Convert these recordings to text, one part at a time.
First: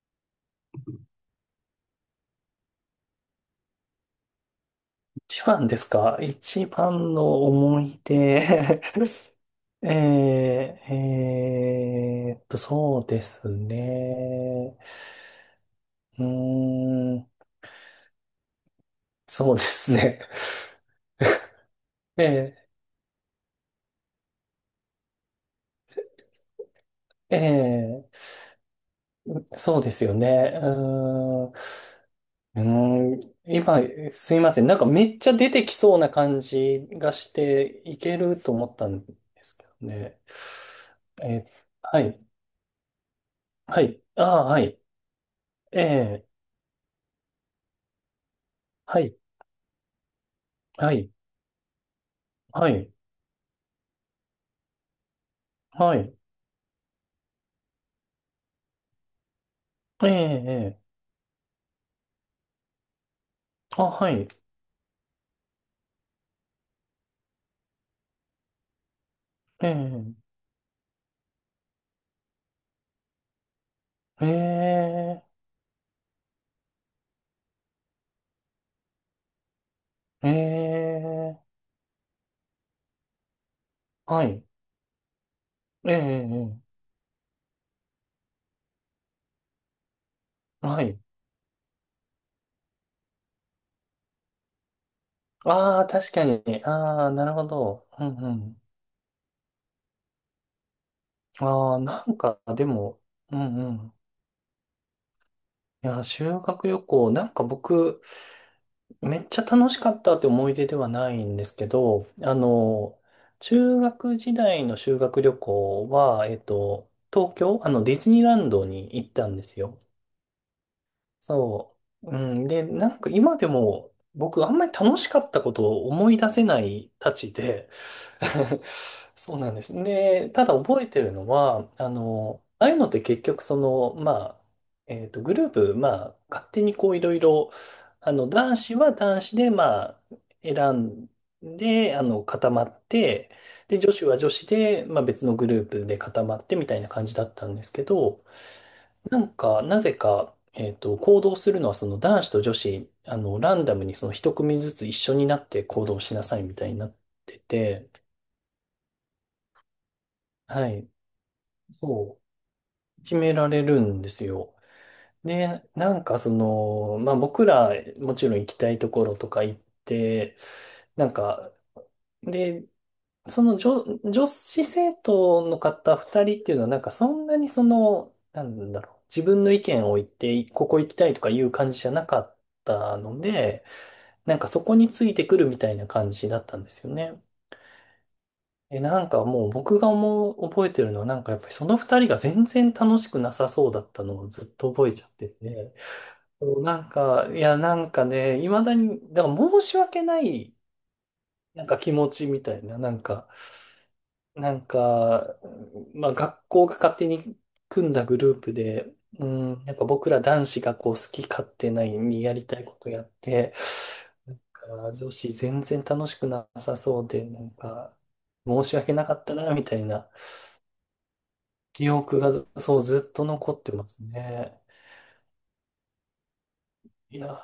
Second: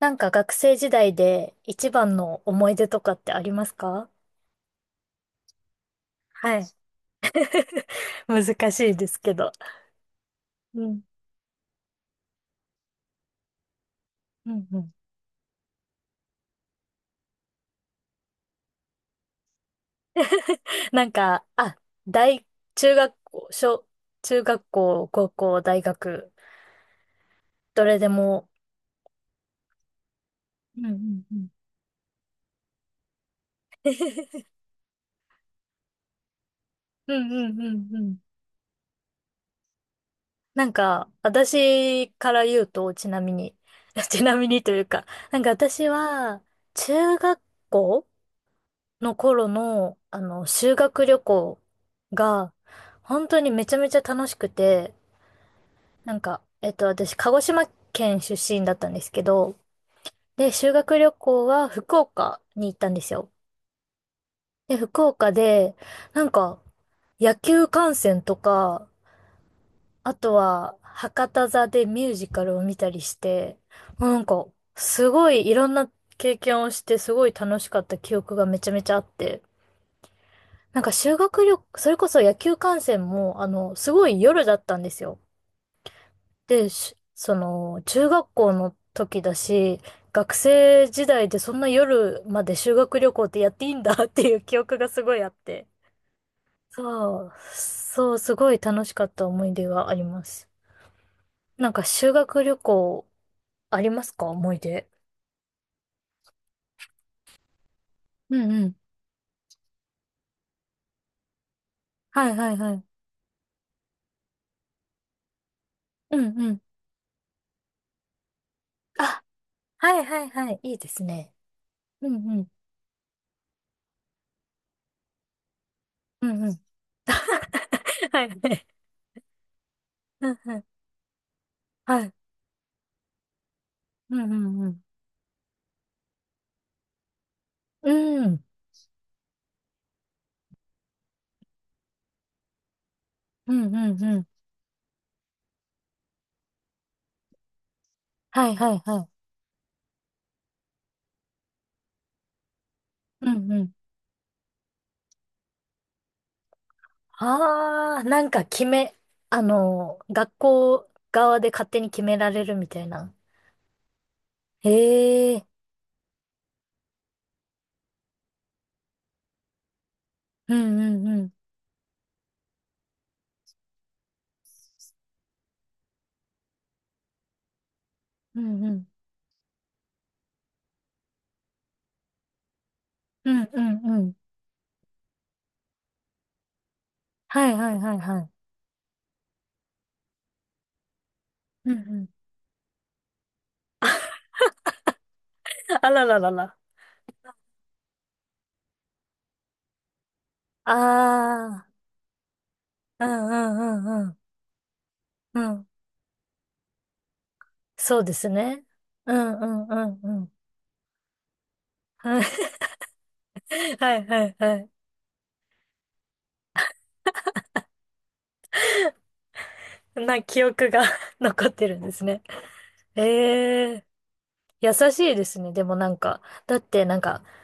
なんか学生時代で一番の思い出とかってありますか？一番ですか？はい。一番の思 い難し出。 いですけど。うん。そうですうんね。うん。うーん、そうですね。なんか、あ、大、え中学校、中学校、高校、大学、ー、どれでえも。そうですよね。うーうんうんうん、ん。うーん、今、すいません。なんかめっちゃ出てきそうな感じうがんしうんうて、んいうけん。ると思ったんですけどね。なんか、えーは私い、から言うと、ちなみに、はい、あちなあ、みはにとい、いうか、なんかえ私えは、中学校はのい。頃の、修は学い。旅行が、はい。本当にめちゃめちゃ楽しくて、はない。んか、私、鹿児島県出身だったんですけど、ええ、で、修ええ。学旅行は福岡に行ったんですよ。あ、はい。で、福岡で、なんか、野球観戦とか、えあえ、とは、博多座でミュージカルを見たりして、もうなんえか、すごえ、いいろんな経験をして、すごい楽しかった記憶がめちゃめちゃあって、えなんか修学え、旅行、それこそ野球観戦も、すごいは夜い。だったんですよ。ええ、えで、えその、中学校の時だし、学は生い。時代でそんな夜まで修学旅行ってやっていいんだ っていう記憶がすごいあって。ああ、確かに。ああ、なそう、るほど。うんそう、うすごいん。楽しかった思い出があります。なんああ、かな修んか、学旅でも、行うんうありん。ますか、思い出。いや、修学旅行、なんか僕、うんうん。めっちゃ楽しかったって思い出ではないんですけど、はあいはいはい。の、中学時代の修学旅行うは、んうん。東京、あの、ディズニーランドに行っあ、たんですよ。はいはいはい。いいですね。そうんう。ううん。ん。で、なんか今でも僕あんまり楽しかったことを思いう出んせうん。ないたちで はいはい。そうなんです。うで、んたうだん。覚えてるのは、あはい。の、ああいうのって結局その、まうんうあ、んうん。グループ、まあ、勝手にこういろいろ、うあの、ん。男子は男子で、まあ、選んで、あの、固まって、うんで、う女ん子はうん。女子で、まあ別のグループで固まってみたいな感じだったんですけど、はいはいはなんか、なぜか、行動するのは、その男子と女子、あい。うの、んラうンん。ダムにその一組ずつ一緒になって行動しなさいみたいになってて、ああ、なんか決め、学はい、校側で勝手に決めそられるみたいう、な。決められるんですよ。へえ。で、なんかその、まあ僕ら、もちろん行きたいところとか行って、うんうんなんうん。か、で、その女、女子生徒の方二人っていうのは、なんかそんなにその、うなんうんだん。ろう、自分の意見を言って、ここ行きたいとかいう感じじゃなかったのうんうで、んうん。なんかそこについてくるみたいな感じだったんですよね。はいはいはいはい。え、なんかもう僕が思う、覚えてるのはなんかやっぱりそうんうの二ん。人が全然楽しくなさそうだったのをずっと覚えちゃってて、あらららそら。うなんか、いやなんかね、未だに、だから申し訳ないなあんあ、か気持ちみたいな、なんうんか、うんうんうん。なんか、うん。まあ学校が勝手に組んそうだでグすループね。で、ううんうん、んなうんかん僕うらん。男子がこう好き勝手ないはにい やりたいことやって、はいはないんはい。か女子全然楽しくなさそうで、なんか申し訳なかったな、みたいなな記憶が 残ってるん記です憶ね。がずそうずっと残っえてえ、ますね。優しいですね。でもなんか、だってなんいか、や、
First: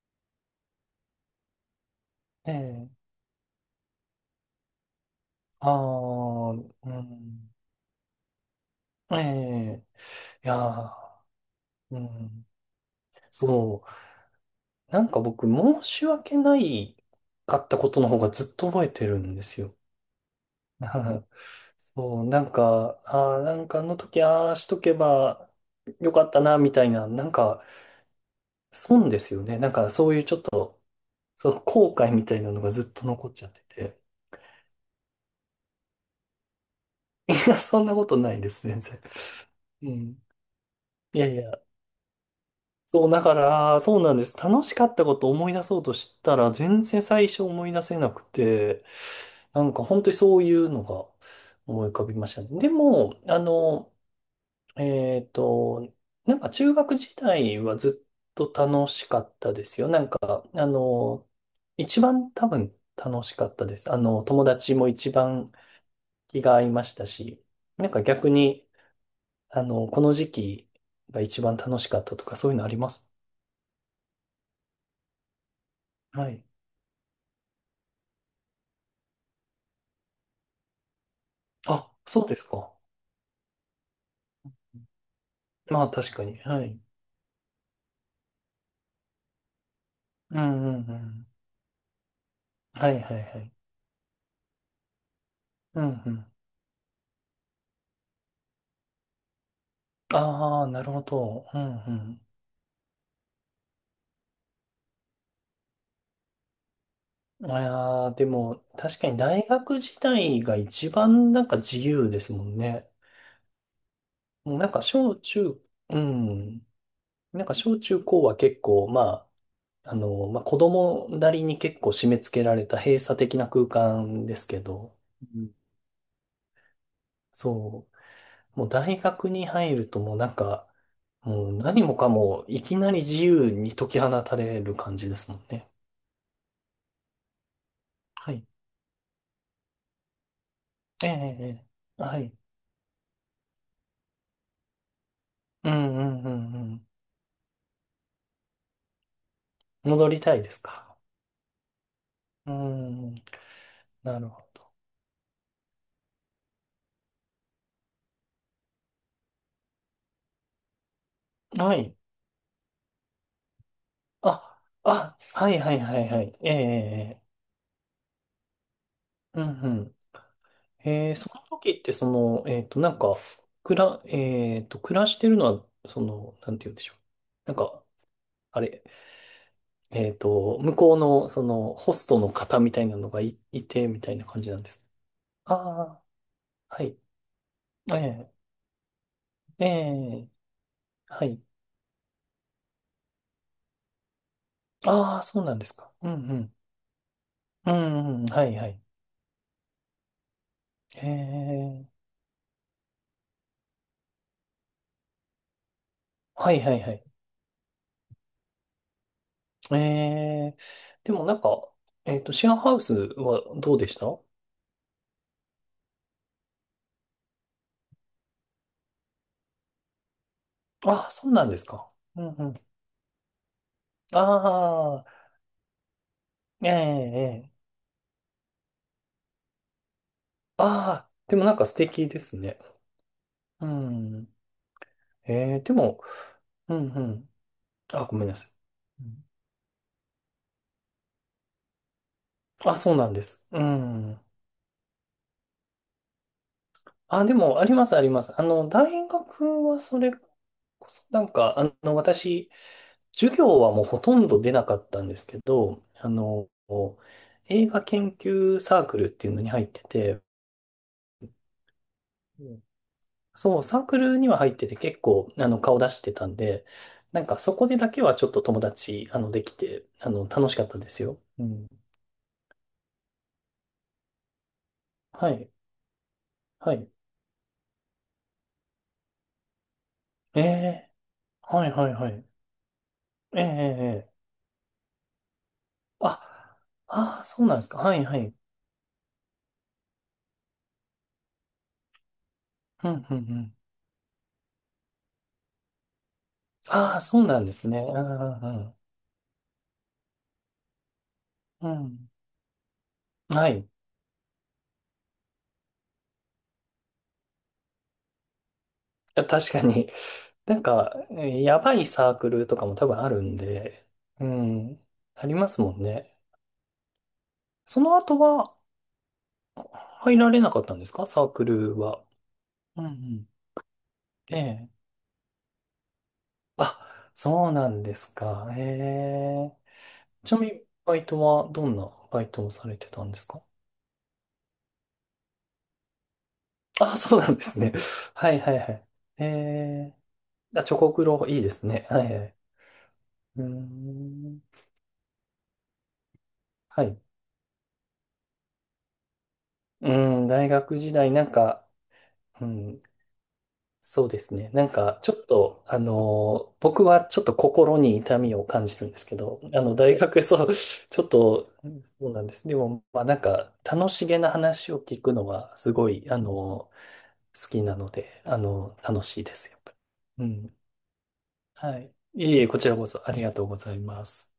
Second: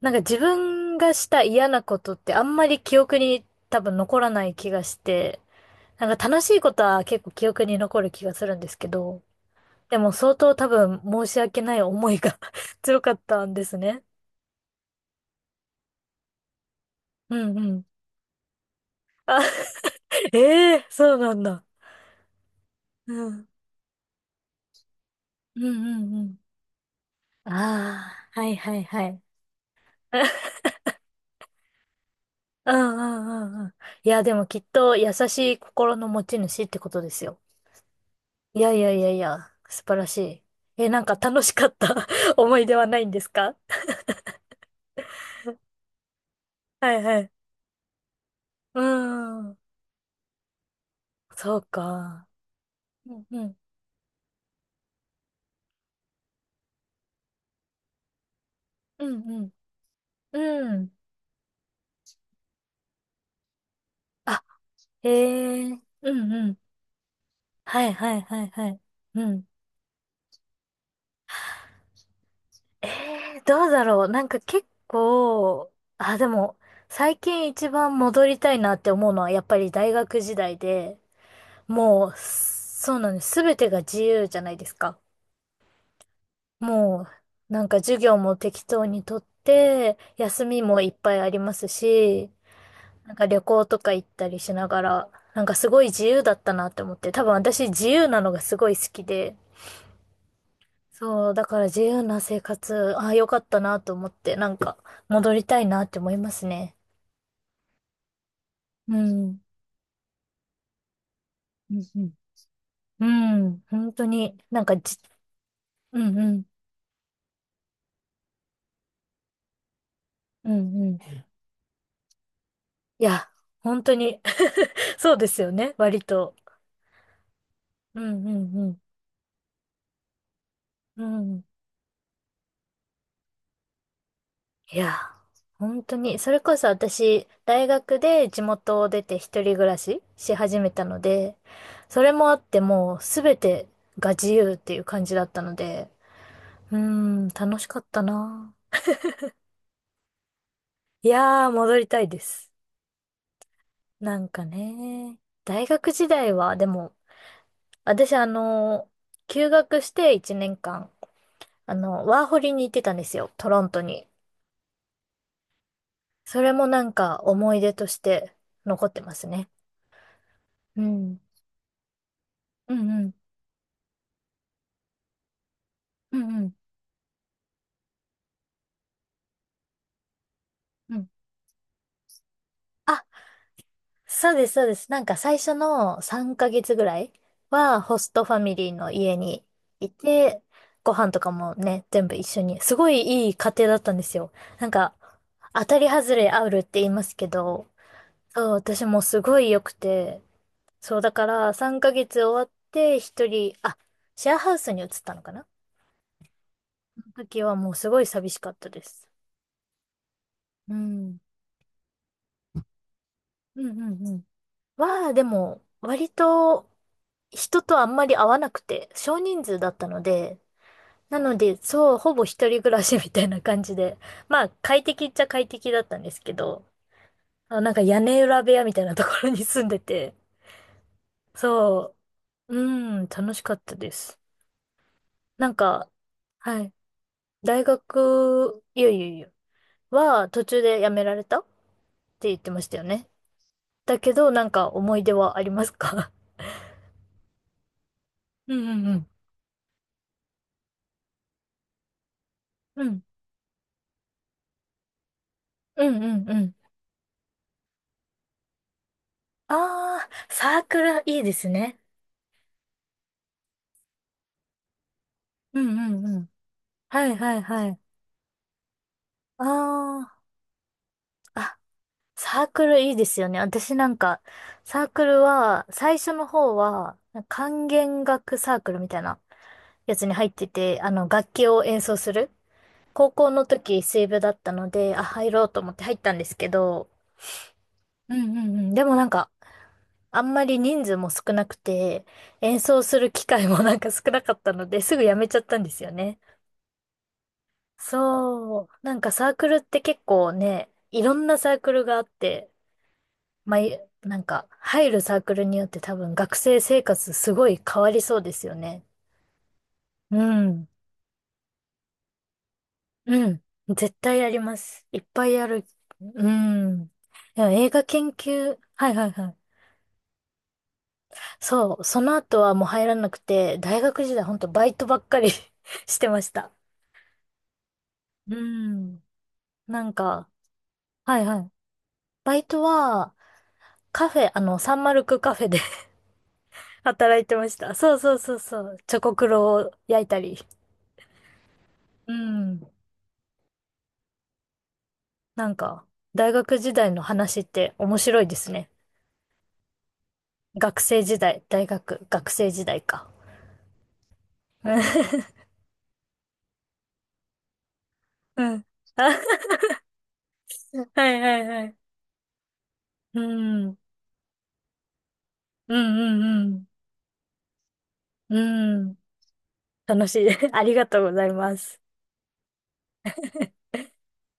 なんか自分がした嫌なことってあねんまりえ、記憶に多分残らない気がして、あなんか楽しあ、ういことは結構記ん、憶に残る気がするんですけえど、え、でも相い当多や、分申し訳ないう思いが ん、強かったんですそう。ね。なんか僕、申し訳ないうんかうったん。ことの方がずっと覚えてるんあ、ですよ。ええー、そうな んだ。そう、なんか、うああ、ん。なんかあの時、ああしとけばうんうよんうかっん。たな、みたいな、なんか、ああ、はいはいは損でい。すよね。なんか、そういうちょっ と、その後悔みたいなのうがんずっうと残っちゃっんうてんうん。て。いや、でもきっと優しい心の持ち主ってことです いよ。や、そんなことないでいす、やい全やい然。やいや、素う晴らしん。い。え、なんかいやい楽しや。かった 思い出はないそう、んでだすかか？ら、そうなんです。楽しかったことを思い出そうとしたら、全は然いは最い。初思い出せなくうて、ーん。なんか本当にそういうのがそう思い浮かびまか。したね。でうも、んあうん。の、えっと、なんか中学時代はずっと楽しうかんっうたん。ですよ。なんか、あうん。の、一番多分楽しかったです。あの、あ、友達も一番ええ、うん気うがん。合いましたし、はなんいかはい逆はいはに、い。うん。あの、この時期が一番楽しかったとか、そういうのありえます？え、どうだろう。なんか結構、あ、ではい。も、最近一番戻りたいなって思うのはやっぱり大学時代で、あ、もう、そうですか。そうなんです。すべてが自由じゃないですか。まあ確かに。はい。もう、なんか授業も適当にとって、う休みんうんもいっうぱいん。ありますし、はいなんはいかは旅い。行とか行ったりしながら、なんかすごういん自う由ん。だったなって思って、多分私自由なのがすごい好きで、ああ、なるほそう、だど。かうら自由なん生活、ああ、よかったなと思って、なんか戻りたいなって思いますね。うん。いやー、でもう確かにん。大学時代が一番なんかう自由んですもんね。うん。うん、本当に、もうなんなんかかじ、小中、ううんうん、ん。なんか小中高は結構、まあ、あの、まあうん子うん。い供なりに結構締め付けられた閉鎖や、的な空本当に 間ですけど、そうでうすよんね、割と。そうんうんう。うもうん。大学に入るともうなんか、うん、もう何もかもいきなり自由に解き放たれるいや、感じですもんね。本当に、それこそ私、大学では地い。元を出て一人暮らしし始めたのええ、で、ええええそれはもあい。ってもうすべてが自由っていう感じだったのうんで、うんうんううーん。ん、楽しかったな。戻りたいですか？いやー、戻りたいです。うん、ななんるほかね、大学時代は、でも、私休学して1年間、ど。はい。ワーホリに行ってたんですよ、トロントに。あ、あ、はいはいはいはい。そえれえ、もなんかええ思い出として残ってますええうね。んうん。うええ、ん。その時ってその、うんなんうんか、くら、えっと、暮らしてるのは、そうんの、うなんんて言うんでしょう。なんか、あれ、向こううん、の、その、ホストの方みたいなあ、のがいて、みたいなそう感でじす、なんそうでです。す。なんか最初あのあ。3ヶ月はぐい。らいはえホストえ、ファミリーの家にえいえ、て、ご飯とはかい。もね、全部一緒に。すごいいい家庭だったんですよ。なんか、ああ、そうなん当ですたりか。うん外れうあん。るって言いますけど、うんうん、はそう、い、はい。私もすごい良くて、そう、えだから3え、ヶ月終わって一人、あ、シェアハウスに移ったのかな。はい、はい、はい。その時はもうすごい寂しかったです。ええ、うでん。もなんか、シェアハウスはうんどうでうしんうた？ん、は、でも、割と人とあんまり会わなくて、少人数だったので、ああ、なそうのなんで、ですか。そう、ほうぼんう一ん。人暮らしみたいな感じで、まあ、快あ適っちあ、ゃ快適だったんですけど、ええ、えあ、え。なんか屋根裏部屋みたいなところに住んでて、ああ、でもなんか素そ敵ですう、ね。うん、楽しかっうたです。ん。えなんえ、でか、も、はい、うんうん。あ、ごめんなさい。いやいうやいんや、は途中で辞められたって言ってましあ、たよそうなね。んです。うだけん。ど、なんか思い出はありますか？ あ、でも、あります、あります。あ うの、んう大ん学はそれこそ、なんか、あの、私、うん。うん、授業はもうほとんど出なかったんですけど、うんうあんうの、ん。映画研究サークルっていうのに入ってああ、て、サークルいいですね。うんそう、サークルには入ってて結構、あうの、ん顔出うしんてうたん。んで、はいなんはかいそこはでい。だけはちょっと友達、あの、できて、ああの、楽しかったですよ。あ、うあ、ん。サークルいいですよね。私なんか、サークルはい。は、最初の方はい。は、管弦楽サークルみたいなやつに入っえてて、え楽器をはい、演はい、奏はすい。る。高校ええのえ時、え水え部えだったので、あ、入ろうと思って入っあ、たんですけど、ああ、そうなんですか。はい、うはい。んうんうん。でもなんか、あんまり人数も少なくて、演奏うん、するうん、う機会ん。もなんか少なかったので、すぐ辞めちゃったんですよね。ああ、そうなんですね。うんうそう。んなんかサークルって結構ね、いろんなサーうクルがあっん。て、うん。はまあ、い。なんか入るサークルによって多分学生生活すごい変わりそうですよね。確かに。うなんん。か、やばいサークルとかも多分あるうんん。で、絶対うやります。ん。いっぱあいりやまする。もんね。うん。でも映そ画の研後は究、はいはいはい。入られなかったんですか？サークそルう。そは。の後はもうう入んうらなくん。て、大学時代ほえんとバえ。イトばっかり してました。あ、そうなんですうか。えん。え。なんか、ちなみに、バイはトいははい。どんなバイバトイをトされてたんは、ですか？カフェ、サンマルクカフェであ、そ働ういなてんでましすね。た。そう そうはそういはそいはう。い。チョコえクロをえ。焼いたり。あ、チョコクロ、いいですね。はういはい。ん。うーん。なんか、大学時は代い。の話って面白いですね。うん、大学学時生代、時なん代、大か、学、学う生時ん、代か。そうですね。なんか、ちょっ と、僕はちょっと心に痛みうをん。感じるんですけあ、ど、あの、大学、そう、はちょっいはいと、はうんい。そうなんです。でも、まあ、なうんか、ん。うん楽しげな話を聞くのは、すうごい、ん好きなので、うん。うん。楽しいです、やっぱ楽しり。い。う ん。ありがとうございまはす。い。いえいえ、こちらこそ、ありがとうございます。